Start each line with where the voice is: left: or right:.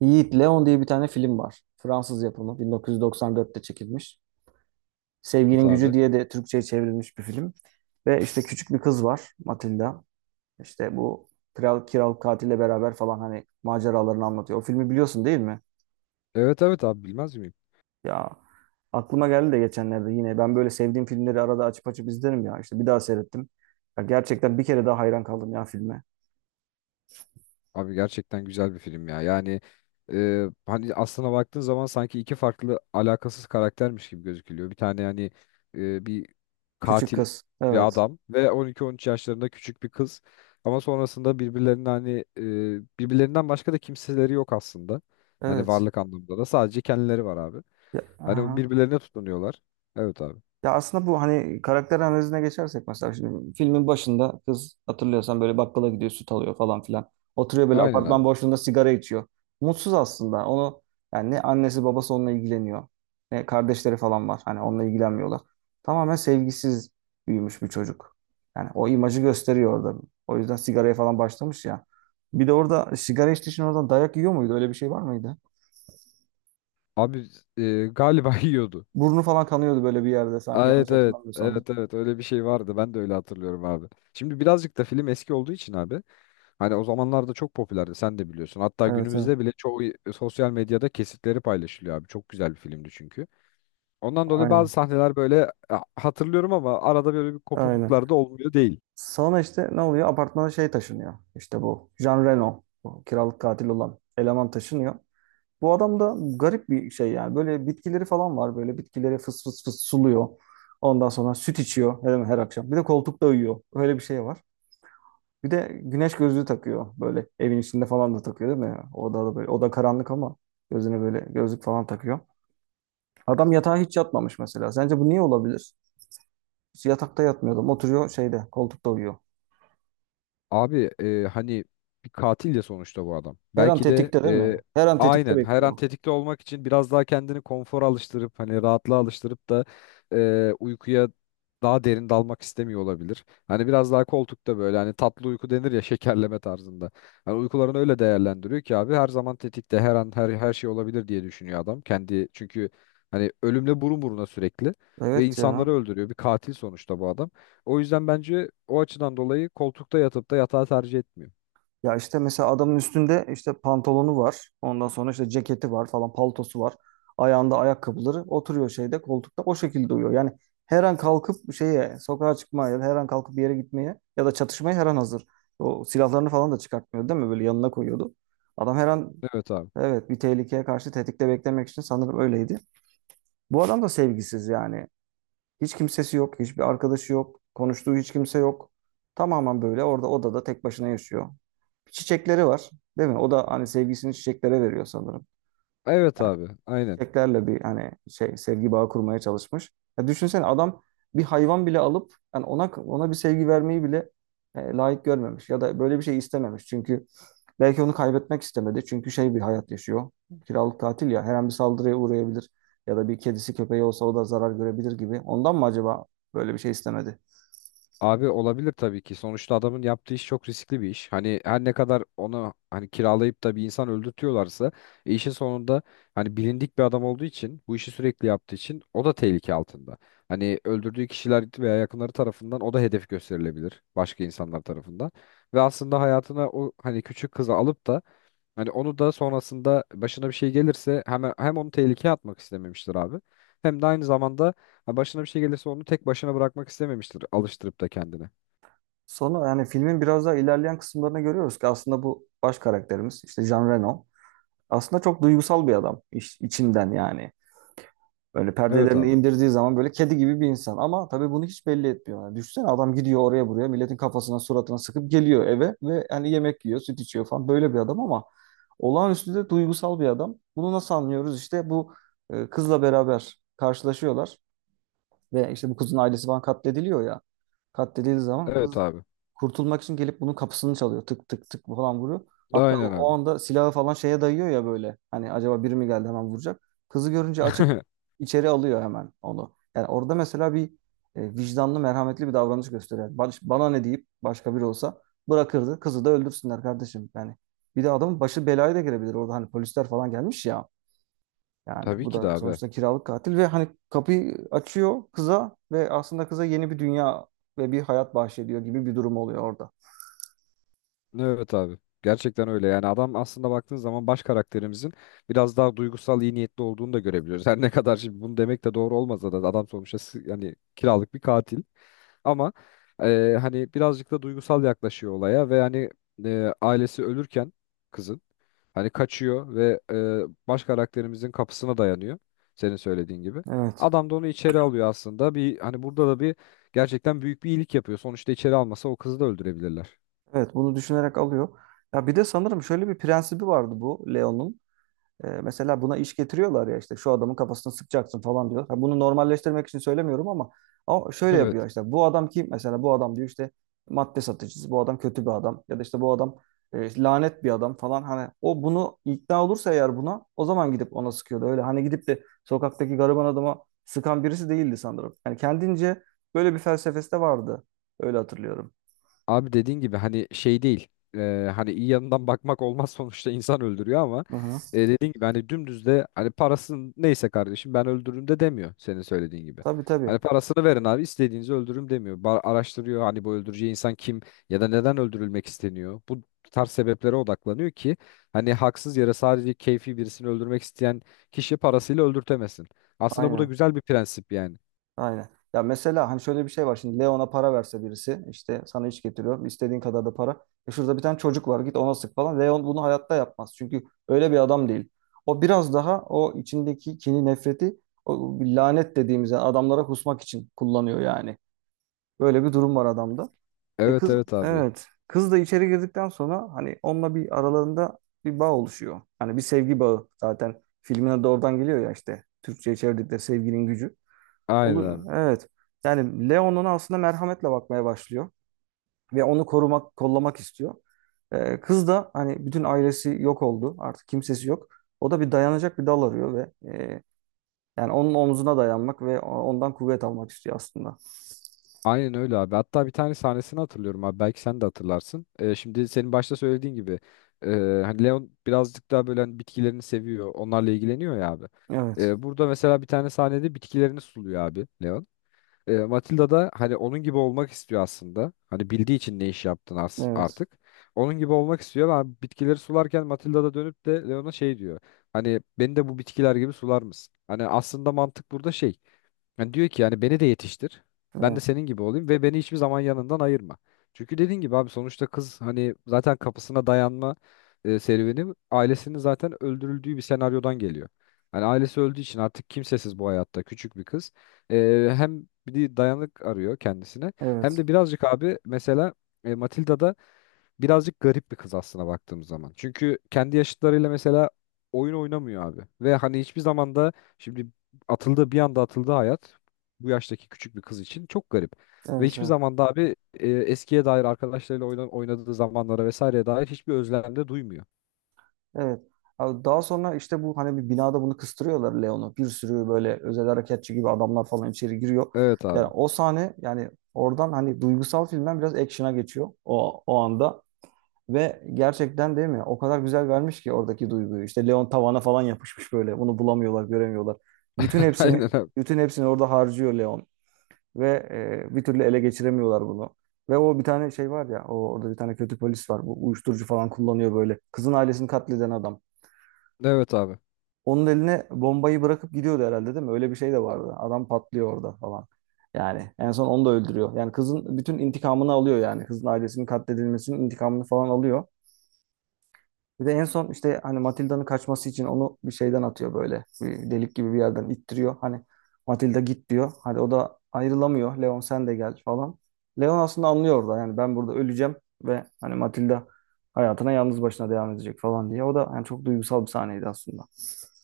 right: Yiğit Leon diye bir tane film var. Fransız yapımı 1994'te çekilmiş.
left: Evet
right: Sevginin Gücü
left: abi.
right: diye de Türkçe'ye çevrilmiş bir film. Ve işte küçük bir kız var Matilda. İşte bu kral kiral katille beraber falan hani maceralarını anlatıyor. O filmi biliyorsun değil mi?
left: Evet evet abi bilmez miyim?
right: Ya aklıma geldi de geçenlerde yine ben böyle sevdiğim filmleri arada açıp izlerim ya. İşte bir daha seyrettim. Ya gerçekten bir kere daha hayran kaldım ya filme.
left: Abi gerçekten güzel bir film ya. Yani hani aslına baktığın zaman sanki iki farklı alakasız karaktermiş gibi gözükülüyor. Bir tane yani bir
right: Küçük
left: katil
right: kız.
left: bir
right: Evet.
left: adam ve 12-13 yaşlarında küçük bir kız. Ama sonrasında birbirlerinin hani birbirlerinden başka da kimseleri yok aslında. Hani
right: Evet.
left: varlık anlamında da sadece kendileri var abi.
right: Ya,
left: Hani
right: aha.
left: birbirlerine tutunuyorlar. Evet abi.
right: Ya aslında bu hani karakter analizine geçersek mesela şimdi filmin başında kız hatırlıyorsan böyle bakkala gidiyor süt alıyor falan filan. Oturuyor böyle
left: Aynen
right: apartman
left: abi.
right: boşluğunda sigara içiyor. Mutsuz aslında onu yani ne annesi babası onunla ilgileniyor ne kardeşleri falan var hani onunla ilgilenmiyorlar. Tamamen sevgisiz büyümüş bir çocuk. Yani o imajı gösteriyor orada. O yüzden sigaraya falan başlamış ya. Bir de orada sigara içtiği için oradan dayak yiyor muydu? Öyle bir şey var mıydı?
left: Abi galiba yiyordu.
right: Burnu falan kanıyordu böyle bir yerde sanki
left: Aa,
right: yanlış
left: evet evet.
right: hatırlamıyorsam.
left: Evet evet öyle bir şey vardı. Ben de öyle hatırlıyorum abi. Şimdi birazcık da film eski olduğu için abi. Hani o zamanlarda çok popülerdi, sen de biliyorsun. Hatta
right: Evet evet
left: günümüzde bile çoğu sosyal medyada kesitleri paylaşılıyor abi. Çok güzel bir filmdi çünkü. Ondan dolayı
right: aynen.
left: bazı sahneler böyle hatırlıyorum ama arada böyle bir kopukluklar
right: Aynen.
left: da olmuyor değil.
right: Sonra işte ne oluyor? Apartmana şey taşınıyor. İşte bu Jean Reno, bu kiralık katil olan eleman taşınıyor. Bu adam da garip bir şey yani. Böyle bitkileri falan var. Böyle bitkileri fıs fıs fıs suluyor. Ondan sonra süt içiyor her akşam. Bir de koltukta uyuyor. Öyle bir şey var. Bir de güneş gözlüğü takıyor. Böyle evin içinde falan da takıyor değil mi? Odada böyle. Oda karanlık ama gözüne böyle gözlük falan takıyor. Adam yatağa hiç yatmamış mesela. Sence bu niye olabilir? Hiç yatakta yatmıyordu. Oturuyor şeyde koltukta uyuyor.
left: Abi hani bir katil ya sonuçta bu adam.
right: Her an
left: Belki de
right: tetikte değil mi? Her an tetikte
left: aynen her
right: bekliyor.
left: an tetikte olmak için biraz daha kendini konfora alıştırıp hani rahatlığa alıştırıp da uykuya daha derin dalmak istemiyor olabilir. Hani biraz daha koltukta böyle hani tatlı uyku denir ya, şekerleme tarzında. Hani uykularını öyle değerlendiriyor ki abi, her zaman tetikte, her an her şey olabilir diye düşünüyor adam. Kendi çünkü hani ölümle burun buruna sürekli ve
right: Evet ya.
left: insanları öldürüyor. Bir katil sonuçta bu adam. O yüzden bence o açıdan dolayı koltukta yatıp da yatağı tercih etmiyor.
right: Ya işte mesela adamın üstünde işte pantolonu var. Ondan sonra işte ceketi var falan, paltosu var. Ayağında ayakkabıları. Oturuyor şeyde koltukta o şekilde uyuyor. Yani her an kalkıp şeye sokağa çıkmaya ya da her an kalkıp bir yere gitmeye ya da çatışmaya her an hazır. O silahlarını falan da çıkartmıyor değil mi? Böyle yanına koyuyordu. Adam her an
left: Evet abi.
right: evet bir tehlikeye karşı tetikte beklemek için sanırım öyleydi. Bu adam da sevgisiz yani. Hiç kimsesi yok, hiçbir arkadaşı yok, konuştuğu hiç kimse yok. Tamamen böyle orada odada tek başına yaşıyor. Çiçekleri var, değil mi? O da hani sevgisini çiçeklere veriyor sanırım
left: Evet abi. Aynen.
right: çiçeklerle bir hani şey sevgi bağı kurmaya çalışmış. Ya düşünsene adam bir hayvan bile alıp yani ona bir sevgi vermeyi bile layık görmemiş ya da böyle bir şey istememiş. Çünkü belki onu kaybetmek istemedi. Çünkü şey bir hayat yaşıyor. Kiralık tatil ya her an bir saldırıya uğrayabilir ya da bir kedisi köpeği olsa o da zarar görebilir gibi. Ondan mı acaba böyle bir şey istemedi?
left: Abi olabilir tabii ki. Sonuçta adamın yaptığı iş çok riskli bir iş. Hani her ne kadar onu hani kiralayıp da bir insan öldürtüyorlarsa işin sonunda hani bilindik bir adam olduğu için, bu işi sürekli yaptığı için o da tehlike altında. Hani öldürdüğü kişiler veya yakınları tarafından o da hedef gösterilebilir, başka insanlar tarafından. Ve aslında hayatına o hani küçük kızı alıp da hani onu da sonrasında başına bir şey gelirse hem onu tehlikeye atmak istememiştir abi. Hem de aynı zamanda ha, başına bir şey gelirse onu tek başına bırakmak istememiştir, alıştırıp da kendine.
right: Sonra yani filmin biraz daha ilerleyen kısımlarını görüyoruz ki aslında bu baş karakterimiz işte Jean Reno aslında çok duygusal bir adam içinden yani. Böyle
left: Evet
right: perdelerini
left: abi.
right: indirdiği zaman böyle kedi gibi bir insan ama tabii bunu hiç belli etmiyor. Yani düşünsene adam gidiyor oraya buraya milletin kafasına suratına sıkıp geliyor eve ve yani yemek yiyor süt içiyor falan böyle bir adam ama olağanüstü de duygusal bir adam. Bunu nasıl anlıyoruz? İşte bu kızla beraber karşılaşıyorlar. Ve işte bu kızın ailesi falan katlediliyor ya. Katledildiği zaman
left: Evet
right: kız
left: abi.
right: kurtulmak için gelip bunun kapısını çalıyor. Tık tık tık falan vuruyor. Hatta o
left: Aynen
right: o
left: abi.
right: anda silahı falan şeye dayıyor ya böyle. Hani acaba biri mi geldi hemen vuracak. Kızı görünce açıp içeri alıyor hemen onu. Yani orada mesela bir vicdanlı, merhametli bir davranış gösteriyor. Yani bana ne deyip başka biri olsa bırakırdı. Kızı da öldürsünler kardeşim. Yani bir de adamın başı belaya da girebilir orada. Hani polisler falan gelmiş ya. Yani
left: Tabii
right: bu
left: ki de
right: da
left: abi.
right: sonuçta kiralık katil ve hani kapıyı açıyor kıza ve aslında kıza yeni bir dünya ve bir hayat bahşediyor gibi bir durum oluyor orada.
left: Evet abi. Gerçekten öyle. Yani adam aslında baktığın zaman baş karakterimizin biraz daha duygusal, iyi niyetli olduğunu da görebiliyoruz. Her ne kadar şimdi bunu demek de doğru olmasa da adam sonuçta s- yani kiralık bir katil. Ama hani birazcık da duygusal yaklaşıyor olaya ve hani ailesi ölürken kızın hani kaçıyor ve baş karakterimizin kapısına dayanıyor. Senin söylediğin gibi.
right: Evet.
left: Adam da onu içeri alıyor aslında. Bir hani burada da bir gerçekten büyük bir iyilik yapıyor. Sonuçta içeri almasa o kızı da öldürebilirler.
right: Evet bunu düşünerek alıyor. Ya bir de sanırım şöyle bir prensibi vardı bu Leon'un. E, mesela buna iş getiriyorlar ya işte şu adamın kafasını sıkacaksın falan diyor. Ha, bunu normalleştirmek için söylemiyorum ama şöyle yapıyor
left: Evet.
right: işte bu adam kim mesela bu adam diyor işte madde satıcısı bu adam kötü bir adam ya da işte bu adam lanet bir adam falan hani o bunu ikna olursa eğer buna o zaman gidip ona sıkıyordu öyle hani gidip de sokaktaki gariban adama sıkan birisi değildi sanırım. Yani kendince böyle bir felsefesi de vardı öyle hatırlıyorum.
left: Abi dediğin gibi hani şey değil. Hani iyi yanından bakmak olmaz sonuçta insan öldürüyor ama
right: Hı hı.
left: dediğin gibi hani dümdüz de hani parasını neyse kardeşim ben öldürürüm de demiyor, senin söylediğin gibi.
right: Tabii tabii
left: Hani parasını verin abi istediğinizi öldürürüm demiyor. Ba- araştırıyor hani bu öldüreceği insan kim ya da neden öldürülmek isteniyor. Bu tarz sebeplere odaklanıyor ki hani haksız yere sadece keyfi birisini öldürmek isteyen kişi parasıyla öldürtemesin. Aslında bu da
right: aynen.
left: güzel bir prensip yani.
right: Aynen. Ya mesela hani şöyle bir şey var. Şimdi Leon'a para verse birisi işte sana iş getiriyorum. İstediğin kadar da para. E şurada bir tane çocuk var git ona sık falan. Leon bunu hayatta yapmaz. Çünkü öyle bir adam değil. O biraz daha o içindeki kini nefreti o lanet dediğimiz yani adamlara kusmak için kullanıyor yani. Böyle bir durum var adamda. E
left: Evet
right: kız
left: evet abi.
right: evet. Kız da içeri girdikten sonra hani onunla bir aralarında bir bağ oluşuyor. Hani bir sevgi bağı zaten filmine de oradan geliyor ya işte. Türkçe'ye çevirdikleri sevginin gücü.
left: Aynen
right: Oluyor.
left: abi.
right: Evet. Yani Leon'un aslında merhametle bakmaya başlıyor ve onu korumak, kollamak istiyor. Kız da hani bütün ailesi yok oldu. Artık kimsesi yok. O da bir dayanacak bir dal arıyor ve yani onun omzuna dayanmak ve ondan kuvvet almak istiyor aslında.
left: Aynen öyle abi. Hatta bir tane sahnesini hatırlıyorum abi. Belki sen de hatırlarsın. Şimdi senin başta söylediğin gibi e, hani Leon birazcık daha böyle hani bitkilerini seviyor. Onlarla ilgileniyor ya abi.
right: Evet.
left: Burada mesela bir tane sahnede bitkilerini suluyor abi Leon. Matilda da hani onun gibi olmak istiyor aslında. Hani bildiği için ne iş yaptın
right: Evet.
left: artık. Onun gibi olmak istiyor ama bitkileri sularken Matilda da dönüp de Leon'a şey diyor. Hani beni de bu bitkiler gibi sular mısın? Hani aslında mantık burada şey. Yani diyor ki yani beni de yetiştir. Ben de
right: Evet.
left: senin gibi olayım ve beni hiçbir zaman yanından ayırma. Çünkü dediğin gibi abi sonuçta kız hani zaten kapısına dayanma serüveni ailesinin zaten öldürüldüğü bir senaryodan geliyor. Hani ailesi öldüğü için artık kimsesiz bu hayatta küçük bir kız. E, hem bir dayanık arıyor kendisine
right: Evet.
left: hem
right: Evet.
left: de birazcık abi mesela Matilda'da birazcık garip bir kız aslına baktığımız zaman. Çünkü kendi yaşıtlarıyla mesela oyun oynamıyor abi. Ve hani hiçbir zaman da şimdi atıldı, bir anda atıldı hayat, bu yaştaki küçük bir kız için çok garip. Ve hiçbir
right: Evet.
left: zaman da abi eskiye dair arkadaşlarıyla oyna- oynadığı zamanlara vesaireye dair hiçbir özlem de duymuyor.
right: Evet. Abi daha sonra işte bu hani bir binada bunu kıstırıyorlar Leon'u. Bir sürü böyle özel harekatçı gibi adamlar falan içeri giriyor.
left: Evet
right: Yani
left: abi.
right: o sahne yani oradan hani duygusal filmden biraz action'a geçiyor o anda. Ve gerçekten değil mi? O kadar güzel vermiş ki oradaki duyguyu. İşte Leon tavana falan yapışmış böyle. Bunu bulamıyorlar, göremiyorlar. Bütün
left: Aynen
right: hepsini
left: abi.
right: bütün hepsini orada harcıyor Leon. Ve bir türlü ele geçiremiyorlar bunu. Ve o bir tane şey var ya, orada bir tane kötü polis var. Bu uyuşturucu falan kullanıyor böyle. Kızın ailesini katleden adam.
left: Evet abi.
right: Onun eline bombayı bırakıp gidiyordu herhalde değil mi? Öyle bir şey de vardı. Adam patlıyor orada falan. Yani en son onu da öldürüyor. Yani kızın bütün intikamını alıyor yani. Kızın ailesinin katledilmesinin intikamını falan alıyor. Bir de en son işte hani Matilda'nın kaçması için onu bir şeyden atıyor böyle. Bir delik gibi bir yerden ittiriyor. Hani Matilda git diyor. Hadi o da ayrılamıyor. Leon sen de gel falan. Leon aslında anlıyor orada yani ben burada öleceğim ve hani Matilda hayatına yalnız başına devam edecek falan diye. O da yani çok duygusal bir sahneydi aslında.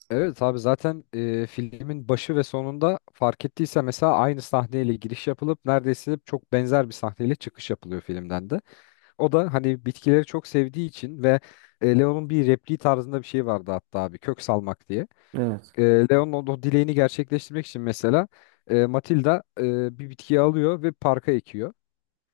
left: Evet abi, zaten filmin başı ve sonunda fark ettiyse mesela aynı sahneyle giriş yapılıp neredeyse çok benzer bir sahneyle çıkış yapılıyor filmden de. O da hani bitkileri çok sevdiği için ve Leon'un bir repliği tarzında bir şey vardı hatta abi, kök salmak diye.
right: Evet.
left: E, Leon'un o dileğini gerçekleştirmek için mesela Matilda bir bitkiyi alıyor ve parka ekiyor.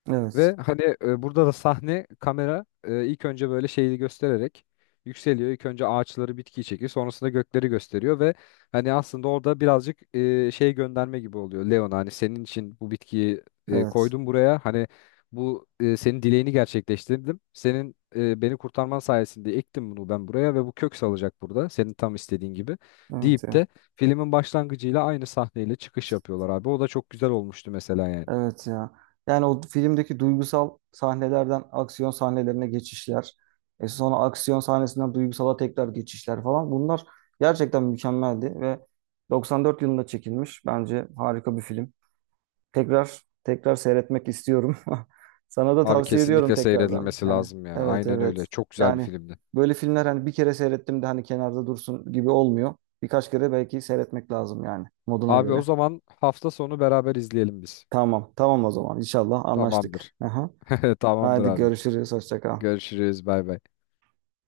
right: Evet.
left: Ve hani burada da sahne kamera ilk önce böyle şeyi göstererek yükseliyor. İlk önce ağaçları, bitkiyi çekiyor. Sonrasında gökleri gösteriyor ve hani aslında orada birazcık şey gönderme gibi oluyor. Leon, hani senin için bu bitkiyi
right: Evet.
left: koydum buraya. Hani bu senin dileğini gerçekleştirdim. Senin beni kurtarman sayesinde ektim bunu ben buraya ve bu kök salacak burada, senin tam istediğin gibi
right: Evet.
left: deyip
right: Evet.
left: de filmin başlangıcıyla aynı sahneyle çıkış yapıyorlar abi. O da çok güzel olmuştu mesela yani.
right: Evet ya. Yani o filmdeki duygusal sahnelerden aksiyon sahnelerine geçişler. E sonra aksiyon sahnesinden duygusala tekrar geçişler falan. Bunlar gerçekten mükemmeldi ve 94 yılında çekilmiş. Bence harika bir film. Tekrar tekrar seyretmek istiyorum. Sana da
left: Abi
right: tavsiye ediyorum
left: kesinlikle
right: tekrardan.
left: seyredilmesi
right: Yani
left: lazım ya.
right: evet
left: Aynen öyle.
right: evet.
left: Çok güzel bir
right: Yani
left: filmdi.
right: böyle filmler hani bir kere seyrettim de hani kenarda dursun gibi olmuyor. Birkaç kere belki seyretmek lazım yani moduna
left: Abi o
right: göre.
left: zaman hafta sonu beraber izleyelim biz.
right: Tamam, tamam o zaman. İnşallah
left: Tamamdır.
right: anlaştık. Aha.
left: Tamamdır
right: Haydi
left: abi.
right: görüşürüz. Hoşça kal.
left: Görüşürüz. Bay bay.